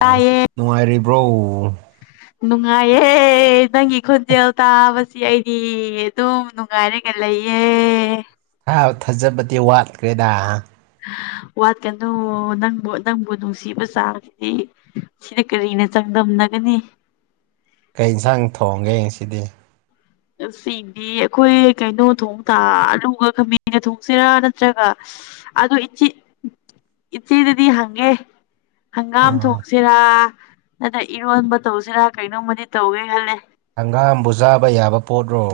ꯑꯣ ꯇꯥꯏꯌꯦ ꯅꯨꯡꯉꯥꯏꯔꯤꯕ꯭ꯔꯣ ꯅꯨꯡꯉꯥꯏꯌꯦꯦ ꯅꯪꯒꯤ ꯈꯣꯟꯖꯦꯜ ꯇꯥꯕꯁꯤ ꯑꯩ ꯏ ꯑꯗꯨꯝ ꯅꯨꯡꯉꯥꯏꯔꯒ ꯂꯩꯌꯦ ꯊ ꯊꯥꯖꯕꯗꯤ ꯋꯥꯠꯈ꯭ꯔꯦꯗ ꯋꯥꯠꯀꯅꯨ ꯅꯪꯕꯨ ꯅꯪꯕꯨ ꯅꯨꯡꯁꯤꯕ ꯆꯥꯗꯤ ꯁꯤꯅ ꯀꯔꯤꯅ ꯆꯥꯡꯗꯝꯅꯒꯅꯤ ꯀꯩ ꯌꯦꯟꯁꯥꯡ ꯊꯣꯡꯒꯦ ꯉꯁꯤꯗꯤ ꯁꯤꯗꯤ ꯑꯩꯈꯣꯏ ꯀꯩꯅꯣ ꯊꯣꯡ ꯇ ꯑꯂꯨꯒ ꯈꯥꯃꯦꯟꯒ ꯊꯣꯡꯁꯤꯔꯥ ꯅꯠꯇ꯭ꯔꯒ ꯑꯗꯨ ꯏꯆꯦ ꯏꯆꯦꯗꯗꯤ ꯍꯪꯒꯦ ꯍꯪꯒꯥꯝ ꯎꯝ ꯊꯣꯛꯁꯤꯔꯥ ꯅꯠꯇ꯭ꯔ ꯏꯔꯣꯟꯕ ꯇꯧꯁꯤꯔꯥ ꯀꯩꯅꯣꯝꯃꯗꯤ ꯇꯧꯒꯦ ꯈꯜꯂꯦ ꯍꯪꯒꯥꯝꯕꯨ ꯆꯥꯕ ꯌꯥꯕ ꯄꯣꯠꯔꯣ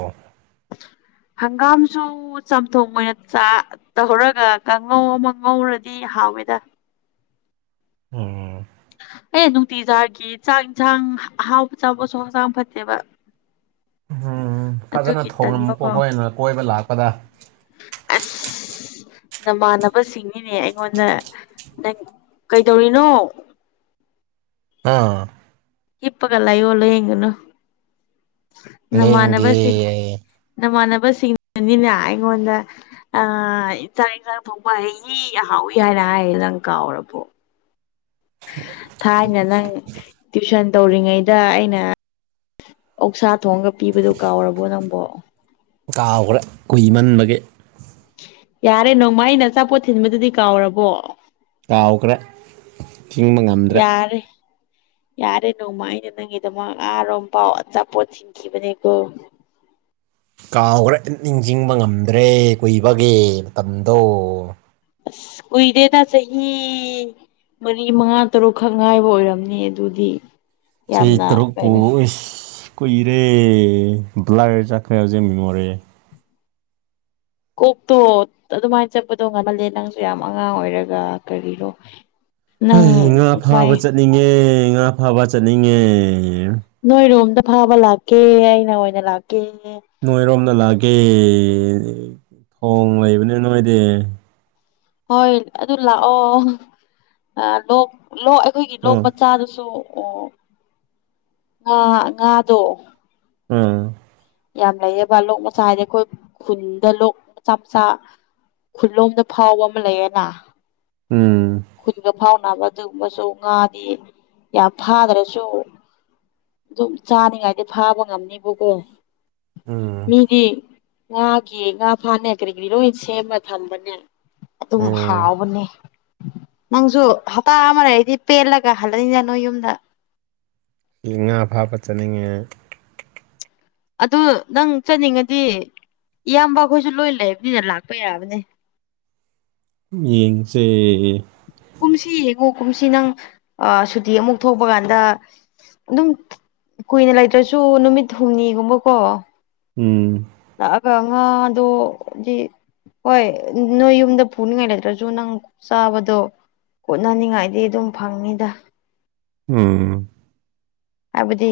ꯍꯪꯒꯥꯝꯁꯨ ꯆꯥꯝꯊꯣꯡ ꯑꯣꯏꯅ ꯆ ꯇꯧꯔꯒ ꯀꯥꯡꯉꯧ ꯑꯃ ꯉꯧꯔꯗꯤ ꯍꯥꯎꯋꯦꯗ ꯎꯝ ꯑꯦ ꯅꯨꯡꯇꯤꯖꯥꯔꯒꯤ ꯆꯥꯛ ꯌꯦꯟꯁꯥꯡ ꯑꯍꯥꯎꯕ ꯆꯕꯁꯨ ꯍꯛꯆꯥꯡ ꯐꯠꯇꯦꯕ ꯎꯝ ꯐꯖꯅ ꯑꯗꯨꯒꯤ ꯊꯣꯉ ꯇꯟꯕꯀꯣ ꯑꯩꯈꯣꯏꯅ ꯀꯣꯏꯕ ꯂꯥꯛꯄꯗ ꯑꯁ ꯅꯃꯥꯟꯅꯕꯁꯤꯡꯅꯤꯅꯦ ꯑꯩꯉꯣꯟꯗ ꯅꯪ ꯀꯩꯗꯧꯔꯤꯅꯣ ꯑꯥ ꯍꯤꯞꯄꯒ ꯂꯩꯌꯣ ꯂꯦꯡꯒꯅꯣ ꯂꯦꯡꯗꯦ ꯅꯃꯥꯟꯅꯕꯁꯤꯡ ꯅꯃꯥꯟꯅꯕꯁꯤꯡꯅꯤꯅ ꯑꯩꯉꯣꯟꯗ ꯑ ꯏꯟꯥꯡ ꯏꯟꯁꯥꯡ ꯐꯕ ꯑꯩꯒꯤꯍꯥꯎꯏ ꯍꯥꯏꯅ ꯍꯥꯏꯌꯦ ꯅꯪ ꯀꯥꯎꯔꯕꯣ [inaudible] ꯊꯥꯏꯅ ꯅꯪ ꯇ꯭ꯋꯨꯁꯟ ꯇꯧꯔꯤꯉꯩꯗ ꯑꯩꯅ ꯑꯣ ꯁꯥ ꯊꯣꯡꯒ ꯄꯤꯕꯗꯨ ꯀꯥꯎꯔꯕꯣ ꯅꯪꯕꯣ ꯀꯥꯎꯈ꯭ꯔꯦ ꯀꯨꯏꯃꯟꯕꯒꯤ ꯌꯥꯔꯦ ꯅꯣꯡꯃ ꯑꯩꯅ ꯑꯆꯥꯄꯣꯠ ꯊꯤꯟꯕꯗꯨꯗꯤ ꯀꯥꯎꯔꯕꯣ ꯀꯥꯎꯈ꯭ꯔꯦ ꯆꯤꯡꯕ ꯉꯝꯗ꯭ꯔꯦ ꯌꯥꯔꯦ ꯌꯥꯔꯦ ꯅꯣꯡꯃ ꯑꯩꯅ ꯅꯪꯒꯤꯗꯃꯛ ꯉꯥꯔꯣꯝ ꯄꯥꯎ ꯑꯆꯥꯄꯣꯠ ꯊꯤꯟꯈꯤꯕꯅꯦꯀꯣ ꯀꯥꯎꯈ꯭ꯔ ꯏ ꯅꯤꯡꯁꯤꯡꯕ ꯉꯝꯗ꯭ꯔꯦ ꯀꯨꯏꯕꯒꯦ ꯃꯇꯝꯗꯣ ꯑꯁ ꯀꯨꯏꯗꯦꯗ ꯆꯍꯤ ꯆꯍꯤ ꯃꯔꯤ ꯃꯉꯥ ꯇꯔꯨꯛꯈꯛ ꯉꯥꯏꯕ ꯑꯣꯏꯔꯝꯅꯤ ꯑꯗꯨꯗꯤ ꯆꯍꯤ ꯌꯥꯝꯅ ꯇꯔꯨꯛꯄꯨ ꯀꯩꯅꯣ ꯀꯨꯏꯔꯦ ꯕ꯭ꯂꯔ ꯆꯠꯈ꯭ꯔꯦ ꯍꯧꯖꯤꯛ ꯃꯤꯃꯣꯔꯤ ꯀꯣꯛꯇꯣ ꯑꯗꯨꯃꯥꯏꯅ ꯆꯠꯄꯗꯣ ꯉꯝꯍꯜꯂꯦ ꯅꯪꯁꯨ ꯌꯥꯝ ꯑꯉꯥꯡ ꯑꯣꯏꯔꯒ ꯀꯔꯤꯅꯣ ꯉꯥ ꯐꯥꯕ ꯆꯠꯅꯤꯡꯉꯦ ꯉꯥ ꯐꯥꯕ ꯆꯠꯅꯤꯡꯉꯦ ꯅꯣꯏ ꯔꯣꯝꯗ ꯐꯥꯕ ꯂꯥꯛꯀꯦ ꯑꯩꯅ ꯑꯣꯏꯅ ꯂꯥꯛꯀꯦ ꯅꯣꯏꯔꯣꯝꯗ ꯂꯥꯛꯑꯀꯦ ꯊꯣꯡ ꯂꯩꯕꯅꯤ ꯅꯣꯏꯗꯤ ꯍꯣꯏ ꯑꯗꯨ ꯂꯥꯛꯑꯣ ꯂꯣꯛ ꯂꯣꯛ ꯑꯩꯈꯣꯏꯒꯤ ꯂꯣꯛ ꯑꯣ ꯃꯆꯥꯗꯨꯁꯨ ꯑꯣ ꯉꯥ ꯉꯥꯗꯣ ꯎꯝ ꯌꯥꯝ ꯂꯩꯌꯦꯕ ꯂꯣꯛ ꯃꯆꯥ ꯍꯥꯏꯗꯤ ꯑꯩꯈꯣꯏ ꯈꯨꯟꯗ ꯂꯣꯛ ꯃꯆꯥ ꯃꯆꯥ ꯈꯨꯠꯂꯣꯝꯗ ꯐꯥꯎꯕ ꯑꯃ ꯂꯩꯌꯦꯅ ꯎꯝ ꯈꯨꯟꯒ ꯐꯥꯎꯅꯕ ꯑꯗꯨꯒꯨꯝꯕꯁꯨ ꯉꯥꯗꯤ ꯌꯥꯝ ꯐꯥꯗ꯭ꯔꯁꯨ ꯑꯗꯨꯝ ꯆꯥꯅꯤꯡꯉꯥꯏꯗꯤ ꯐꯥꯕ ꯉꯝꯅꯤꯕꯨꯀꯣ ꯎꯝ ꯃꯤꯗꯤ ꯉꯥꯒꯤ ꯉꯥ ꯐꯥꯅ ꯀꯔꯤ ꯀꯔꯤ ꯂꯣꯏ ꯁꯦꯝꯃ ꯊꯝꯕꯅꯦ ꯑꯗꯨꯝ ꯑꯣ ꯍꯥꯎꯕꯅꯦ ꯅꯪꯁꯨ ꯍꯞꯇꯥ ꯑꯃ ꯂꯩꯔꯗꯤ ꯄꯦꯜꯂꯒ ꯍꯜꯂꯅꯤꯗ ꯅꯣꯏ ꯌꯨꯝꯗ ꯏ ꯉꯥ ꯐꯥꯕ ꯆꯠꯅꯤꯡꯉꯦ ꯑꯗꯨ ꯅꯪ ꯆꯠꯅꯤꯡꯉꯗꯤ ꯏꯌꯥꯝꯕ ꯈꯣꯏꯁꯨ ꯂꯣꯏ ꯂꯩꯕꯅꯤꯅ ꯂꯥꯛꯄ ꯌꯥꯕꯅꯦ ꯌꯦꯡꯖꯦ ꯀꯨꯝꯁꯤ ꯌꯦꯡꯉꯣ ꯀꯨꯝꯁꯤ ꯅꯪ ꯁꯨꯇꯤ ꯑꯃꯨꯛ ꯊꯣꯛꯄ ꯀꯥꯟꯗ ꯑꯗꯨꯝ ꯀꯨꯏꯅ ꯂꯩꯇ꯭ꯔꯁꯨ ꯅꯨꯃꯤꯠ ꯍꯨꯝꯅꯤꯒꯨꯝꯕꯀꯣ ꯎꯝ ꯂꯥꯛꯑꯒ ꯉꯥꯗꯣꯒꯤ ꯍꯣꯏ ꯅꯣꯏ ꯌꯨꯝꯗ ꯄꯨꯅꯤꯡꯉꯥꯏ ꯂꯩꯇ꯭ꯔꯁꯨ ꯅꯪ ꯆꯥꯕꯗꯣ ꯀꯣꯅꯅꯤꯡꯉꯥꯏꯗꯤ ꯑꯗꯨꯝ ꯐꯪꯅꯤꯗ ꯎꯝ ꯍꯥꯏꯕꯗꯤ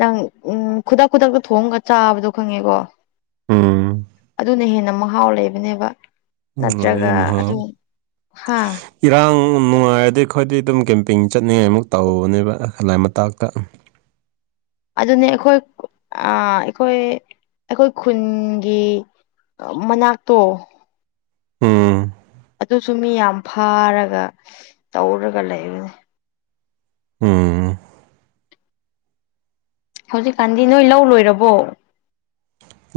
ꯅꯪ ꯎꯝ ꯈꯨꯗꯛ ꯈꯨꯗꯛꯇ ꯊꯣꯡꯉꯒ ꯆꯥꯕꯗꯣ ꯈꯪꯉꯦꯀꯣ ꯎꯝ ꯑꯗꯨꯅ ꯍꯦꯟꯅ ꯃꯍꯥꯎ ꯂꯩꯕꯅꯦꯕ ꯂꯣꯏꯌꯦ ꯅꯠꯇ꯭ꯔꯒ ꯑꯗꯨ ꯃꯍꯥꯎ ꯍꯥꯥ ꯏꯔꯥꯡ ꯅꯨꯡꯉꯥꯏꯔꯗꯤ ꯑꯩꯈꯣꯏꯗꯤ ꯑꯗꯨꯝ ꯀꯦꯝꯄꯤꯡ ꯆꯠꯅꯤꯡꯉꯥꯏꯃꯨꯛ ꯇꯧꯕꯅꯦꯕ ꯂ ꯂꯥꯏ ꯃꯇꯥꯛꯇ ꯑꯗꯨꯅꯦ ꯑꯩꯈꯣꯏ ꯑꯥ ꯑꯩꯈꯣꯏ ꯑꯩꯈꯣꯏ ꯈꯨꯟꯒꯤ ꯃꯅꯥꯛꯇꯣ ꯎꯝ ꯑꯗꯨꯁꯨ ꯃꯤ ꯌꯥꯝ ꯐꯥꯔꯒ ꯇꯧꯔꯒ ꯂꯩꯕꯅꯦ ꯎꯝ ꯍꯧꯖꯤꯛꯀꯥꯟꯗꯤ ꯅꯣꯏ ꯂꯧ ꯂꯣꯏꯔꯕꯣ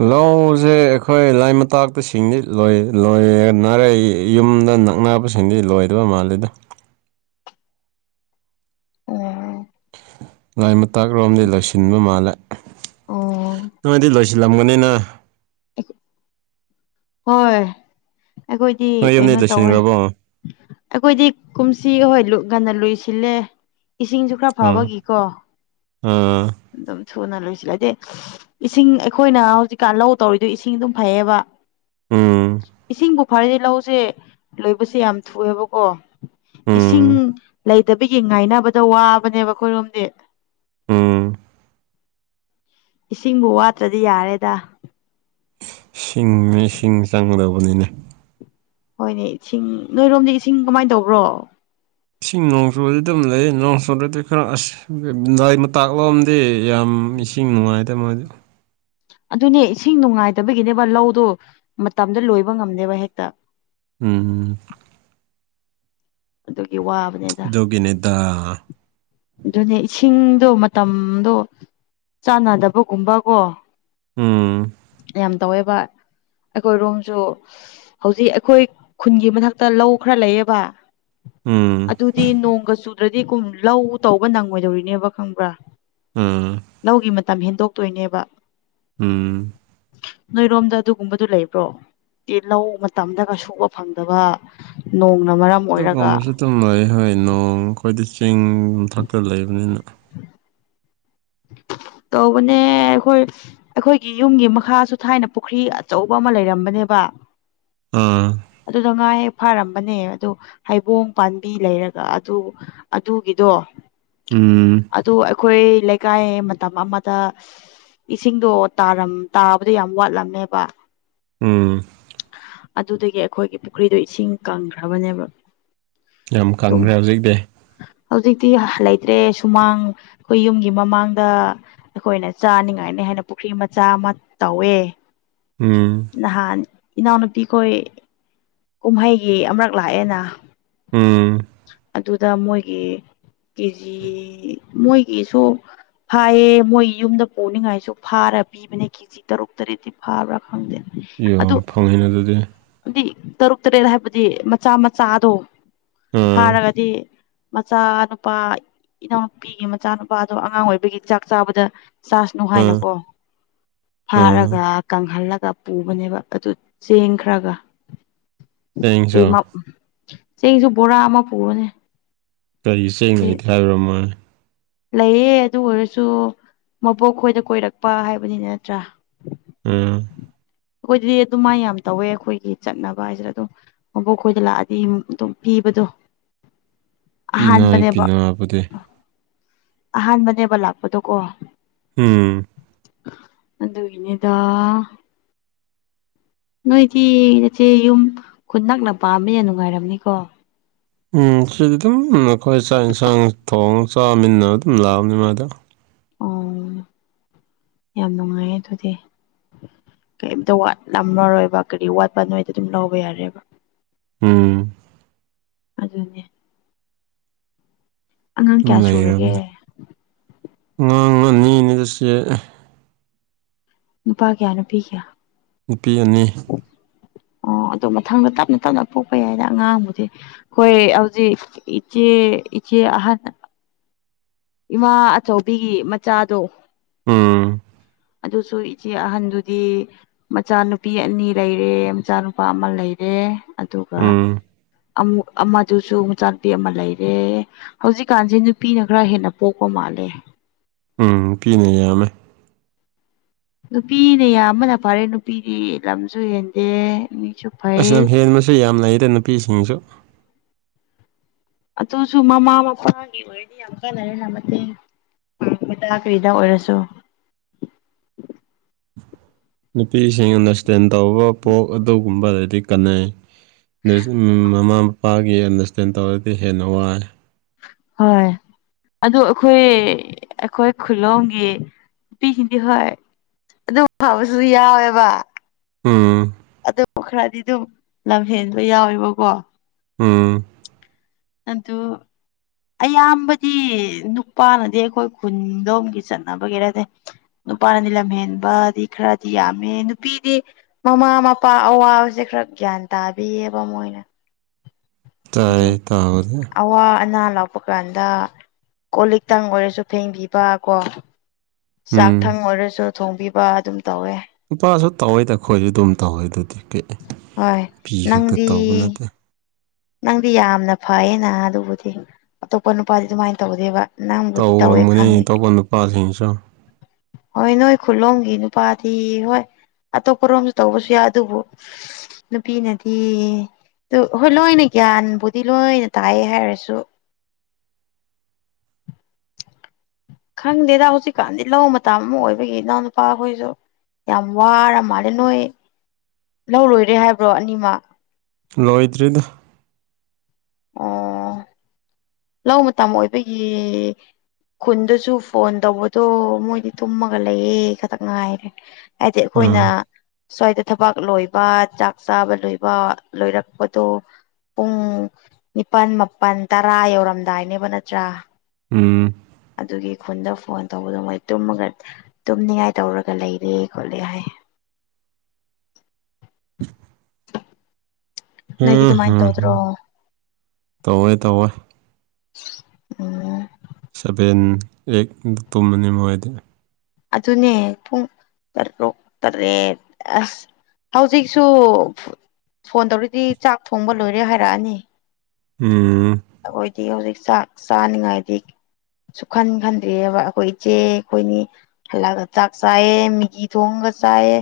ꯂꯧꯁꯦ ꯑꯩꯈꯣꯏ ꯂꯥꯏ ꯃꯇꯥꯛꯇ ꯁꯤꯡꯗꯤ ꯂꯣꯏ ꯂꯣꯏꯅꯔꯦ ꯌꯨꯝꯗ ꯅꯛꯅꯕ ꯁꯤꯡꯗꯤ ꯂꯣꯏꯗꯕ ꯃꯥꯜꯂꯦꯗ ꯑꯣ ꯂꯥꯏ ꯃꯇꯥꯛꯔꯣꯝꯗꯤ ꯂꯣꯏꯁꯤꯟꯕ ꯃꯥꯜꯂꯦ ꯅꯣꯏꯗꯤ ꯂꯣꯏꯁꯤꯜꯂꯝꯒꯅꯤꯅ ꯍꯣꯏ ꯑꯩꯈꯣꯏꯗꯤ ꯅꯣꯏ ꯌꯨꯝꯗꯤ ꯀꯩꯅꯣ ꯇꯧꯋꯦ ꯂꯣꯏꯁꯤꯟꯈ꯭ꯔꯕꯣ ꯑꯩꯈꯣꯏꯗꯤ ꯀꯨꯝꯁꯤ ꯍꯣꯏ ꯂꯧ ꯉꯟꯅ ꯂꯨꯁꯤꯜꯂꯦ ꯏꯁꯤꯡ ꯈꯔ ꯎꯝ ꯐꯕꯒꯤꯀꯣ ꯑꯥ ꯑꯗꯄꯝ ꯊꯨꯅ ꯂꯣꯏꯁꯤꯜꯂꯦ ꯍꯥꯏꯗꯤ ꯏꯁꯤꯡ ꯑꯩꯈꯣꯏꯅ ꯍꯧꯖꯤꯛꯀꯥꯟ ꯂꯧ ꯇꯧꯔꯤꯗꯨ ꯏꯁꯤꯡ ꯑꯗꯨꯝ ꯐꯩꯌꯦꯕ ꯎꯝ ꯏꯁꯤꯡꯕꯨ ꯐꯔꯗꯤ ꯂꯧꯁꯦ ꯂꯣꯏꯕꯁꯦ ꯌꯥꯝ ꯊꯨꯏꯑꯦꯕꯀꯣ ꯏꯁꯤꯡ ꯎꯝ ꯂꯩꯇꯕꯤꯒꯤ ꯉꯥꯏꯅꯕꯗ ꯋꯥꯕꯅꯦꯕ ꯑꯩꯈꯣꯏꯔꯣꯝꯗꯤ ꯎꯝ ꯏꯁꯤꯡꯕꯨ ꯋꯥꯠꯇ꯭ꯔꯗꯤ ꯌꯥꯔꯦꯗ ꯁꯤꯡꯉ ꯏꯁꯤꯡ ꯆꯪꯒꯗꯧꯕꯅꯤꯅꯦ ꯍꯣꯏꯅꯦ ꯏꯁꯤꯡ ꯅꯣꯏꯔꯣꯝꯗꯤ ꯏꯁꯤꯡ ꯀꯃꯥꯏꯅ ꯇꯧꯕ꯭ꯔꯣ ꯏꯁꯤꯡ ꯅꯣꯡ ꯆꯨꯕꯗꯤ ꯑꯗꯨꯝ ꯂꯩ ꯅꯣꯡ ꯆꯨꯨꯔꯗꯤ ꯈꯔ ꯑꯁ ꯂꯥꯏ ꯃꯇꯥꯛ ꯂꯧꯝꯗ ꯗꯤ ꯌꯥꯝ ꯏꯁꯤꯡ ꯅꯨꯡꯉꯥꯏꯗꯥ ꯃꯣꯏꯗꯤ ꯑꯗꯨꯅꯦ ꯏꯁꯤꯡ ꯅꯨꯡꯉꯥꯏꯇꯕꯒꯤꯅꯦꯕ ꯂꯧꯗꯣ ꯃꯇꯝꯗ ꯂꯣꯏꯕ ꯉꯝꯅꯦꯕ ꯍꯦꯛꯇ ꯎꯝ ꯑꯗꯨꯒꯤ ꯋꯥꯕ ꯑꯗꯨꯒꯤꯅꯦꯗ ꯑꯗꯨꯅꯦ ꯏꯁꯤꯡꯗꯣ ꯃꯇꯝꯗꯣ ꯆꯥꯟꯅꯗꯕꯒꯨꯝꯕꯀꯣ ꯎꯝ ꯌꯥꯝ ꯇꯧꯋꯦꯕ ꯑꯩꯈꯣꯏꯔꯣꯝꯁꯨ ꯍꯧꯖꯤꯛ ꯑꯩꯈꯣꯏ ꯈꯨꯟꯒꯤ ꯃꯊꯛꯇ ꯂꯧ ꯈꯔ ꯂꯩꯌꯦꯕ ꯎꯝ ꯑꯗꯨꯗꯤ ꯅꯣꯡꯒ ꯆꯨꯗ꯭ꯔꯗꯤ ꯀꯨꯝ ꯂꯧ ꯇꯧꯕ ꯅꯪꯉꯣꯏꯗꯧꯔꯤꯅꯦꯕ ꯈꯪꯕ꯭ꯔꯥ ꯎꯝ ꯂꯧꯒꯤ ꯃꯇꯝ ꯍꯦꯟꯗꯣꯛꯇꯣꯏꯅꯦꯕ ꯎꯝ ꯅꯣꯏꯔꯣꯝꯗ ꯑꯗꯨꯒꯨꯝꯕꯗꯨ ꯂꯩꯕ꯭ꯔꯣ ꯇꯤ ꯂꯧ ꯃꯇꯝꯗꯒ ꯁꯨꯕ ꯐꯪꯗꯕ ꯅꯣꯡꯅ ꯃꯔꯝ ꯑꯣꯏꯔꯒ ꯑꯇꯨꯝꯕꯩ ꯍꯣꯏ ꯅꯣꯡ ꯑꯩꯈꯣꯏꯗꯤ ꯆꯤꯡ ꯃꯊꯛꯇ ꯂꯩꯕꯅꯤꯅ ꯇꯧꯕꯅꯦ ꯑꯩꯈꯣꯏ ꯑꯩꯈꯣꯏꯒꯤ ꯌꯨꯝꯒꯤ ꯃꯈꯥꯁꯨ ꯊꯥꯏꯅ ꯄꯨꯈ꯭ꯔꯤ ꯑꯆꯧꯕ ꯑꯃ ꯂꯩꯔꯝꯕꯅꯦꯕꯥ ꯑꯥ ꯑꯗꯨꯗ ꯉꯥ ꯍꯦꯛ ꯐꯥꯔꯝꯕꯅꯦ ꯑꯗꯨ ꯍꯩꯕꯣꯡ ꯄꯥꯟꯕꯤ ꯂꯩꯔꯒ ꯑꯗꯨ ꯑꯗꯨꯒꯤꯗꯣ ꯎꯝ ꯑꯗꯨ ꯑꯩꯈꯣꯏ ꯂꯩꯀꯥꯏ ꯃꯇꯝ ꯑꯃꯗ ꯏꯁꯤꯡꯗꯣ ꯇꯥꯔꯝ ꯇꯥꯕꯗ ꯌꯥꯝ ꯋꯥꯠꯂꯝꯃꯦꯕ ꯎꯝ ꯑꯗꯨꯗꯒꯤ ꯑꯩꯈꯣꯏꯒꯤ ꯄꯨꯈ꯭ꯔꯤꯗꯣ ꯏꯁꯤꯡ ꯀꯪꯈ꯭ꯔꯕꯅꯦꯕ ꯌꯥꯝ ꯑꯗꯨꯝ ꯀꯪꯈ꯭ꯔꯦ ꯍꯧꯖꯤꯛꯇꯤ ꯍꯧꯖꯤꯛꯇꯤ ꯂꯩꯇ꯭ꯔꯦ ꯁꯨꯃꯥꯡ ꯑꯩꯈꯣꯏ ꯌꯨꯝ ꯒꯤ ꯃꯃꯥꯡꯗ ꯑꯩꯈꯣꯏꯅ ꯆꯥꯅꯤꯡꯉꯥꯏꯅꯤ ꯍꯥꯏꯅ ꯄꯨꯈ꯭ꯔꯤ ꯃꯆꯥ ꯑꯃ ꯇꯧꯋꯦ ꯎꯝ ꯅꯍꯥꯟ ꯏꯅꯥꯎꯅꯨꯄꯤꯈꯣꯏ ꯀꯨꯝꯍꯩꯒꯤ ꯑꯃꯔꯛ ꯂꯥꯛꯑꯦꯅ ꯎꯝ ꯑꯗꯨꯗ ꯃꯣꯏꯒꯤ ꯀꯦꯖꯤ ꯃꯣꯏꯒꯤꯁꯨ ꯐꯥꯏꯌꯦ ꯃꯣꯏ ꯌꯨꯝꯗ ꯄꯨꯅꯤꯡꯉꯥꯏꯁꯨ ꯐꯥꯔ ꯄꯤꯕꯅꯦ ꯆꯤ ꯇꯔꯨꯛ ꯇꯔꯦꯠꯇꯤ ꯐꯥꯕ꯭ꯔꯥ ꯈꯪꯗꯦ ꯌꯥꯝ ꯑꯗꯨ ꯐꯪꯉꯤꯅ ꯑꯗꯨꯗꯤ ꯑꯗꯤ ꯇꯔꯨꯛ ꯇꯔꯦꯠ ꯍꯥꯏꯕꯗꯤ ꯃꯆꯥ ꯃꯆꯥꯗꯣ ꯑꯥ ꯐꯥꯔꯒꯗꯤ ꯃꯆꯥ ꯅꯨꯄꯥ ꯏꯅꯥꯎꯅꯨꯄꯤꯒꯤ ꯃꯆꯥꯅꯨꯄꯥꯗꯣ ꯑꯉꯥꯡ ꯑꯣꯏꯕꯒꯤ ꯆꯥꯛ ꯆꯥꯕꯗ ꯆꯥꯁꯅꯨ ꯑꯥ ꯍꯥꯏꯅꯀꯣ ꯑꯥ ꯐꯥꯔꯒ ꯀꯪꯍꯜꯂꯒ ꯄꯨꯕꯅꯦꯕ ꯑꯗꯨ ꯆꯦꯡ ꯈꯔꯒ ꯆꯦꯡꯁꯨ ꯑꯦꯃꯞ ꯆꯦꯡꯁꯨ ꯕꯣꯔꯥ ꯑꯃ ꯄꯨꯕꯅꯦ ꯀꯔꯤ ꯆꯦꯡ ꯂꯩꯇꯦ ꯍꯥꯏꯕ꯭ꯔꯣ ꯃꯣꯏ ꯂꯩꯌꯦ ꯑꯗꯨ ꯑꯣꯏꯔꯁꯨ ꯃꯕꯣꯛ ꯈꯣꯏꯗ ꯀꯣꯏꯔꯛꯄ ꯍꯥꯏꯕꯅꯤꯅ ꯅꯠꯇ꯭ꯔꯥ ꯎꯝ ꯑꯩꯈꯣꯏꯗꯗꯤ ꯑꯗꯨꯃꯥꯏ ꯌꯥꯝ ꯇꯧꯋꯦ ꯑꯩꯈꯣꯏꯒꯤ ꯆꯠꯅꯕ ꯍꯥꯏꯁꯤꯔ ꯑꯗꯨꯝ ꯃꯕꯣꯛꯈꯣꯏꯗ ꯂꯥꯛꯑꯗꯤ ꯑꯗꯨꯝ ꯄꯤꯕꯗꯣ ꯄꯤꯅꯩ ꯑꯍꯥꯟꯕꯅꯦꯕ ꯄꯤꯅꯕꯗꯤ ꯑꯍꯥꯟꯕꯅꯦꯕ ꯂꯥꯛꯄꯗꯣ ꯀꯣ ꯎꯝ ꯑꯗꯨꯒꯤꯅꯤꯗꯥ ꯅꯣꯏꯗꯤ ꯅꯆꯦ ꯌꯨꯝ ꯈꯨꯟ ꯅꯛꯅ ꯄꯥꯝꯃꯦ ꯅꯨꯡꯉꯥꯏꯔꯝꯅꯤꯀꯣ ꯎꯝ ꯁꯤꯗꯤ ꯑꯗꯨꯝ ꯑꯈꯣꯏ ꯆꯥꯛ ꯏꯟꯁꯥꯡ ꯊꯣꯡꯉ ꯆꯥꯃꯤꯟꯅꯔ ꯑꯗꯨꯝ ꯂꯥꯛꯑꯕꯅꯤ ꯃꯥꯗꯤ ꯑꯣ [inaudible] ꯌꯥꯝ ꯅꯨꯡꯉꯥꯏꯌꯦ ꯑꯗꯨꯗꯤ ꯀꯩꯝꯇ ꯋꯥꯠꯂꯝꯃꯔꯣꯏꯕ ꯀꯔꯤ ꯋꯥꯠꯄ ꯅꯣꯏꯗ ꯑꯗꯨꯝ ꯂꯧꯕ ꯌꯥꯔꯦꯕ ꯎꯝ ꯑꯗꯨꯅꯤ ꯑꯉꯥꯡ ꯑꯗꯨꯝ ꯀꯌꯥ ꯁꯨꯔꯒꯦ ꯂꯩꯔꯝꯅꯤ ꯑꯉꯥꯡ ꯑꯅꯤꯅꯤꯗꯁꯦ ꯅꯨꯄꯥ ꯀꯌꯥ ꯅꯨꯄꯤ ꯀꯌꯥ ꯅꯨꯄꯤ ꯑꯅꯤ ꯑꯣ ꯑꯗꯣ ꯃꯊꯪꯗ ꯇꯞꯅ ꯇꯞꯅ ꯄꯣꯛꯄ ꯌꯥꯏꯗ ꯑꯉꯥꯡꯕꯨꯗꯤ ꯍꯣꯏ ꯍꯧꯖꯤꯛ ꯏꯆꯦ ꯏꯆꯦ ꯑꯍꯥꯟꯅ ꯏꯃꯥ ꯑꯆꯧꯕꯤꯒꯤ ꯃꯆꯥꯗꯣ ꯎꯝ ꯑꯗꯨꯁꯨ ꯏꯆꯦ ꯑꯍꯟꯗꯨꯗꯤ ꯃꯆꯥꯅꯨꯄꯤ ꯑꯅꯤ ꯂꯩꯔꯦ ꯃꯆꯥꯅꯨꯄꯥ ꯑꯃ ꯂꯩꯔꯦ ꯑꯗꯨꯒ ꯎꯝ ꯑꯃꯨꯛ ꯑꯃꯗꯨꯁꯨ ꯃꯆꯥꯅꯨꯄꯤ ꯑꯃ ꯂꯩꯔꯦ ꯍꯧꯖꯤꯛꯀꯥꯟꯁꯦ ꯅꯨꯄꯤꯅ ꯈꯔ ꯍꯦꯟꯅ ꯄꯣꯛꯄ ꯃꯥꯥꯜꯂꯦ ꯎꯝ ꯅꯨꯄꯤꯅ ꯌꯥꯝꯃꯦ ꯅꯨꯄꯤꯅ ꯌꯥꯝꯕꯅ ꯐꯔꯦ ꯅꯨꯄꯤꯗꯤ ꯂꯝꯁꯨ ꯍꯦꯟꯗꯦ ꯃꯤꯁꯨ ꯑꯁ ꯐꯩ ꯂꯝꯍꯦꯟꯕꯁꯨ ꯌꯥꯝ ꯂꯩꯗ ꯅꯨꯄꯤꯁꯤꯡꯁꯨ ꯑꯗꯨꯁꯨ ꯃꯃꯥ ꯃꯄꯥꯒꯤ ꯑꯣꯏꯔꯗꯤ ꯌꯥꯝ ꯀꯥꯅꯔꯦ ꯌꯥꯝ ꯃꯇꯦꯡ ꯄꯥꯡꯕꯗ ꯀꯔꯤꯗ ꯑꯣꯏꯔꯁꯨ ꯅꯨꯄꯤꯁꯤꯡ ꯑꯟꯗꯔꯁꯇꯦꯟ ꯇꯧꯕ ꯄꯣꯛ ꯑꯗꯨꯒꯨꯝꯕꯗꯗꯤ ꯀꯥꯟꯅꯩ [unintelligible] ꯃꯃꯥ ꯃꯄꯥꯒꯤ ꯑꯟꯗꯔꯁꯇꯦꯟ ꯇꯧꯔꯗꯤ ꯍꯦꯟꯅ ꯋꯥꯏ ꯍꯣꯏ ꯑꯗꯨ ꯑꯩꯈꯣꯏ ꯑꯩꯈꯣꯏ ꯈꯨꯂꯣꯝꯒꯤ ꯅꯨꯄꯤꯁꯤꯡꯗꯤ ꯍꯣꯏ ꯑꯗꯨꯝ ꯐꯕꯁꯨ ꯌꯥꯎꯋꯦꯕ ꯎꯝ ꯑꯗꯨ ꯈꯔꯗꯤ ꯑꯗꯨꯝ ꯂꯝ ꯍꯦꯟꯕ ꯌꯥꯎꯋꯦꯕꯀꯣ ꯎꯝ ꯑꯗꯨ ꯑꯌꯥꯝꯕꯗꯤ ꯅꯨꯄꯥꯅꯗꯤ ꯑꯩꯈꯣꯏ ꯈꯨꯟꯗꯣꯝꯒꯤ ꯆꯠꯅꯕꯒꯤꯔꯥꯗꯦ ꯅꯨꯄꯥꯅꯗꯤ ꯂꯝꯍꯦꯟꯕꯗꯤ ꯈꯔꯗꯤ ꯌꯥꯝꯃꯦ ꯅꯨꯄꯤꯗꯤ ꯃꯃꯥ ꯃꯄꯥ ꯑꯋꯥꯕꯁꯦ ꯈꯔ ꯒ꯭ꯌꯥꯟ ꯇꯥꯕꯤꯌꯦꯕ ꯃꯣꯏꯅ ꯇꯥꯏ ꯑꯗꯨꯝ ꯇꯥꯕꯗꯤ ꯑꯋꯥ ꯑꯅꯥ ꯂꯥꯛ ꯄꯛ ꯀꯥꯟꯗ ꯀꯣꯜ ꯂꯤꯛꯇꯪ ꯑꯣꯏꯔꯁꯨ ꯐꯦꯡꯕꯤꯕ ꯀꯣ ꯆꯥꯛ ꯎꯝ ꯊꯪ ꯑꯣꯏꯔꯁꯨ ꯊꯣꯡꯕꯤꯕ ꯑꯗꯨꯝ ꯇꯧꯋꯦ ꯅꯨꯄꯥꯁꯨ ꯇꯧꯋꯦꯗ ꯑꯩꯈꯣꯏꯗꯤ ꯗꯨꯝ ꯇꯧꯋꯦ ꯑꯗꯨꯗꯤ ꯀꯩ ꯍꯦ ꯍꯣꯏ ꯄꯤ ꯈꯛꯇ ꯅꯪꯗꯤ ꯇꯧꯕ ꯅꯠꯇꯦ ꯅꯪꯗꯤ ꯌꯥꯝꯅ ꯐꯩꯌꯦꯅ ꯑꯗꯨꯕꯨꯗꯤ ꯑꯇꯣꯞꯄ ꯅꯨꯄꯥꯗꯤ ꯑꯗꯨꯃꯥꯏꯅ ꯇꯧꯗꯦꯕ ꯅꯪꯕꯨꯗꯤ ꯇꯧꯋꯦ ꯇꯧꯔꯝꯃꯅꯤ ꯈꯪꯉꯦ ꯑꯇꯣꯞꯄ ꯅꯨꯄꯥꯁꯤꯡꯁꯨ ꯍꯣꯏ ꯅꯣꯏ ꯈꯨꯜꯂꯣꯝꯒꯤ ꯅꯨꯄꯥꯗꯤ ꯍꯣꯏ ꯑꯇꯣ ꯀꯣꯏꯔꯣꯝꯁꯨ ꯇꯧꯕꯁꯨ ꯌꯥꯏ ꯑꯗꯨꯕꯨ ꯅꯨꯄꯤꯅꯗꯤ ꯇꯨ ꯍꯣꯏ ꯂꯣꯏꯅ ꯒ꯭ꯌꯥꯟꯕꯨꯗꯤ ꯂꯣꯏꯅ ꯇꯥꯏꯌꯦ ꯍꯥꯏꯔꯁꯨ ꯈꯪꯗꯦꯗ ꯍꯧꯖꯤꯛꯀꯥꯟꯗꯤ ꯂꯧ ꯃꯇꯝ ꯑꯃꯨꯛ ꯑꯣꯏꯕꯒꯤ ꯏꯅꯥꯎ ꯅꯨꯨꯄꯥ ꯈꯣꯏꯁꯨ ꯌꯥꯝ ꯋꯥꯔ ꯃꯥꯜꯂꯦ ꯅꯣꯏ ꯂꯧ ꯂꯣꯏꯔꯦ ꯍꯥꯏꯕ꯭ꯔꯣ ꯑꯅꯤꯃꯛ ꯂꯣꯏꯗ꯭ꯔꯤꯗ ꯑꯣ ꯂꯧ ꯃꯇꯝ ꯑꯣꯏꯕꯒꯤ ꯈꯨꯟꯗꯁꯨ ꯐꯣꯟ ꯇꯧꯕꯗꯣ ꯃꯣꯏꯗꯤ ꯇꯨꯝꯃꯒ ꯂꯩꯌꯦ ꯈꯇꯪ ꯉꯥꯏꯔꯦ ꯍꯥꯏꯗꯤ ꯑꯩꯈꯣꯏꯅ ꯑꯥ ꯁ꯭ꯋꯥꯏꯗ ꯊꯕꯛ ꯂꯣꯏꯕ ꯆꯥꯛ ꯆꯥꯕ ꯂꯣꯏꯕ ꯂꯣꯏꯔꯛꯄꯗꯣ ꯄꯨꯡ ꯅꯤꯄꯥꯟ ꯃꯥꯄꯟ ꯇꯔꯥ ꯌꯧꯔꯝꯗꯥꯏꯅꯦꯕ ꯅꯠꯇ꯭ꯔꯥ ꯎꯝ ꯑꯗꯨꯒꯤ ꯈꯨꯟꯗ ꯐꯣꯟ ꯇꯧꯕꯗꯣ ꯃꯣꯏ ꯇꯨꯝꯃꯒ ꯇꯨꯝꯅꯤꯡꯉꯥꯏ ꯇꯧꯔꯒ ꯂꯩꯔꯦ ꯈꯣꯠꯂꯦ ꯍꯥꯏ ꯅꯣꯏꯗꯤ ꯎꯝ ꯑꯗꯨꯃꯥꯏꯅ ꯍꯝ ꯍ ꯇꯧꯗ꯭ꯔꯣ ꯇꯧꯋꯦ ꯇꯧꯋꯦ ꯎꯝ ꯁꯚꯦꯟ ꯑꯩꯠ ꯇ ꯇꯨꯝꯕꯅꯤ ꯃꯣꯏꯗꯤ ꯑꯗꯨꯅꯦ ꯄꯨꯡ ꯇꯔꯨꯛ ꯇꯔꯦꯠ ꯑꯁ ꯍꯧꯖꯤꯛꯁꯨ ꯐꯨ ꯐꯣꯟ ꯇꯧꯔꯗꯤ ꯆꯥꯛ ꯊꯣꯡꯕ ꯂꯣꯏꯔꯦ ꯍꯥꯏꯔꯛꯑꯅꯤ ꯎꯝ ꯑꯩꯈꯣꯏꯗꯤ ꯍꯧꯖꯤꯛ ꯆꯥꯛ ꯆꯥꯅꯤꯡꯉꯥꯏꯗꯤ ꯁꯨꯈꯟ ꯈꯟꯗ꯭ꯔꯤꯑꯕ ꯑꯩꯈꯣꯏ ꯏꯆꯦ ꯑꯩꯈꯣꯏꯅꯤ ꯍꯜꯂꯛꯒ ꯆꯥꯛ ꯆꯥꯏꯌꯦ ꯃꯤꯦꯒꯤ ꯊꯣꯡꯉꯒ ꯆꯥꯏꯌꯦ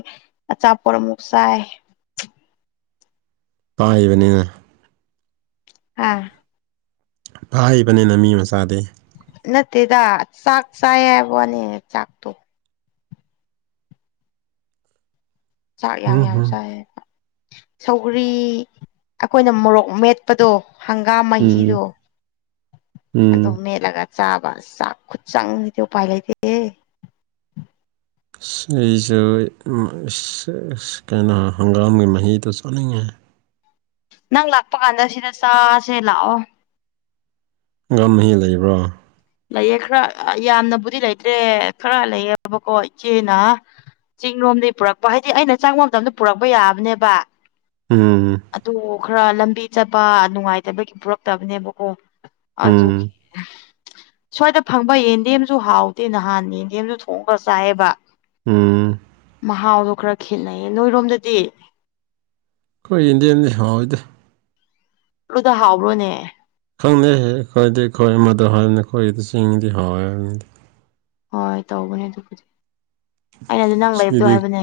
ꯑꯆꯥꯄꯣꯠ ꯑꯃꯨꯛ ꯆꯥꯏ ꯄꯥꯏꯕꯅꯤꯅ ꯍꯥꯥ ꯐꯥ ꯍꯩꯕꯅꯤꯅ ꯃꯤ ꯃꯆꯥꯗꯤ ꯅꯠꯇꯦꯗ ꯆꯥꯛ ꯆꯥꯏ ꯍꯥꯏꯕꯅꯦ ꯆꯥꯛꯇꯣ ꯆꯥꯛ ꯌꯥꯝ ꯎꯝ ꯌꯥꯝ ꯍꯝ ꯆꯥꯏ ꯁꯧꯒꯔꯤ ꯑꯩꯈꯣꯏꯅ ꯃꯣꯔꯣꯛ ꯃꯦꯠꯄꯗꯣ ꯍꯪꯒꯥꯝ ꯎꯝ ꯃꯍꯤꯗꯣ ꯑꯗꯨꯝ ꯎꯝ ꯃꯦꯠꯂꯒ ꯆꯕ ꯆꯥꯛ ꯈꯨꯠꯁꯪ ꯍꯗꯤꯣ ꯄꯥꯏ ꯂꯩꯥꯏꯗꯦ ꯁꯁꯨ ꯀꯅ ꯍꯪꯒꯥꯝꯒꯤ ꯃꯍꯍ ꯇ ꯆꯅꯦ ꯅꯪ ꯂꯥꯛꯄ ꯀꯥꯟꯗ ꯁꯤꯗ ꯆꯥꯁꯦ ꯂꯥꯛꯑꯣ ꯉꯝ ꯃꯍꯤ ꯂꯩꯕ꯭ꯔꯣ ꯂꯩꯌꯦ ꯈꯔ ꯌꯥꯝꯅꯕꯨꯗꯤ ꯂꯩꯇ꯭ꯔꯦ ꯈꯔ ꯂꯩꯌꯦꯦꯕꯀꯣ ꯏꯆꯦꯅ ꯆꯤꯡꯔꯣꯝꯗꯒꯤꯩ ꯄꯨꯔꯛꯄ ꯍꯥꯏꯗꯤ ꯑꯩꯅ ꯆꯪꯕ ꯃꯇꯝꯗ ꯄꯨꯔꯛꯄ ꯌꯥꯕꯅꯦꯕ ꯎꯝ ꯑꯗꯨ ꯈꯔ ꯂꯝꯕꯤ ꯆꯠꯄ ꯅꯨꯡꯉꯥꯏꯇꯕꯒꯤ ꯄꯨꯔꯛꯇꯕꯅꯦꯕꯀꯣ ꯑꯨꯒꯤ ꯎꯝ ꯁ꯭ꯋꯥꯏꯗ ꯐꯪꯕ ꯌꯦꯟꯗꯦꯝꯁꯨ ꯍꯥꯎꯗꯦ ꯅꯍꯥꯟ ꯌꯦꯟꯗꯦꯝꯁꯨ ꯊꯣꯡꯉꯒ ꯆꯥꯏꯌꯦꯕ ꯎꯝ ꯃꯍꯥꯎꯗꯣ ꯈꯔ ꯈꯦꯠꯅꯩꯌꯦ ꯅꯣꯏꯔꯣꯝꯗꯗꯤ ꯑꯩꯈꯣꯏ ꯏꯟꯗꯤꯌꯟꯗꯤ ꯍꯥꯎꯏꯗꯤꯦ ꯨꯗ ꯍꯥꯎꯕ꯭ꯔꯣꯅꯦ ꯈꯪꯗꯦꯍꯦ ꯑꯩꯈꯣꯏꯗꯤ ꯑꯩꯈꯣꯏ ꯑꯃꯗ ꯍꯥꯏꯅꯤ ꯑꯩꯈꯣꯏꯒꯤꯗꯤ ꯆꯤꯡꯗꯤ ꯍꯥꯎꯋꯦ ꯍꯥꯏꯕꯅꯤꯗꯤ ꯍꯣꯏ ꯇꯧꯕꯅꯦ ꯑꯗꯨꯕꯨꯗꯤ ꯑꯩꯅ ꯑꯗꯨ ꯅꯪ ꯂꯩꯕꯗꯣ ꯁꯤꯗꯗꯤ ꯍꯥꯏꯕꯅꯦ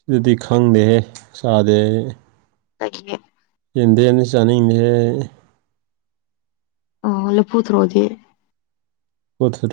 ꯁꯤꯗꯗꯤ ꯈꯪꯗꯦꯍꯦ ꯆꯥꯗꯦ ꯇ ꯑꯦꯟꯗꯦꯅꯤ ꯆꯅ ꯏꯦ ꯑ ꯂꯄꯨ ꯊ꯭ꯔꯣꯖꯤꯦ ꯀꯊꯔꯣꯏꯦ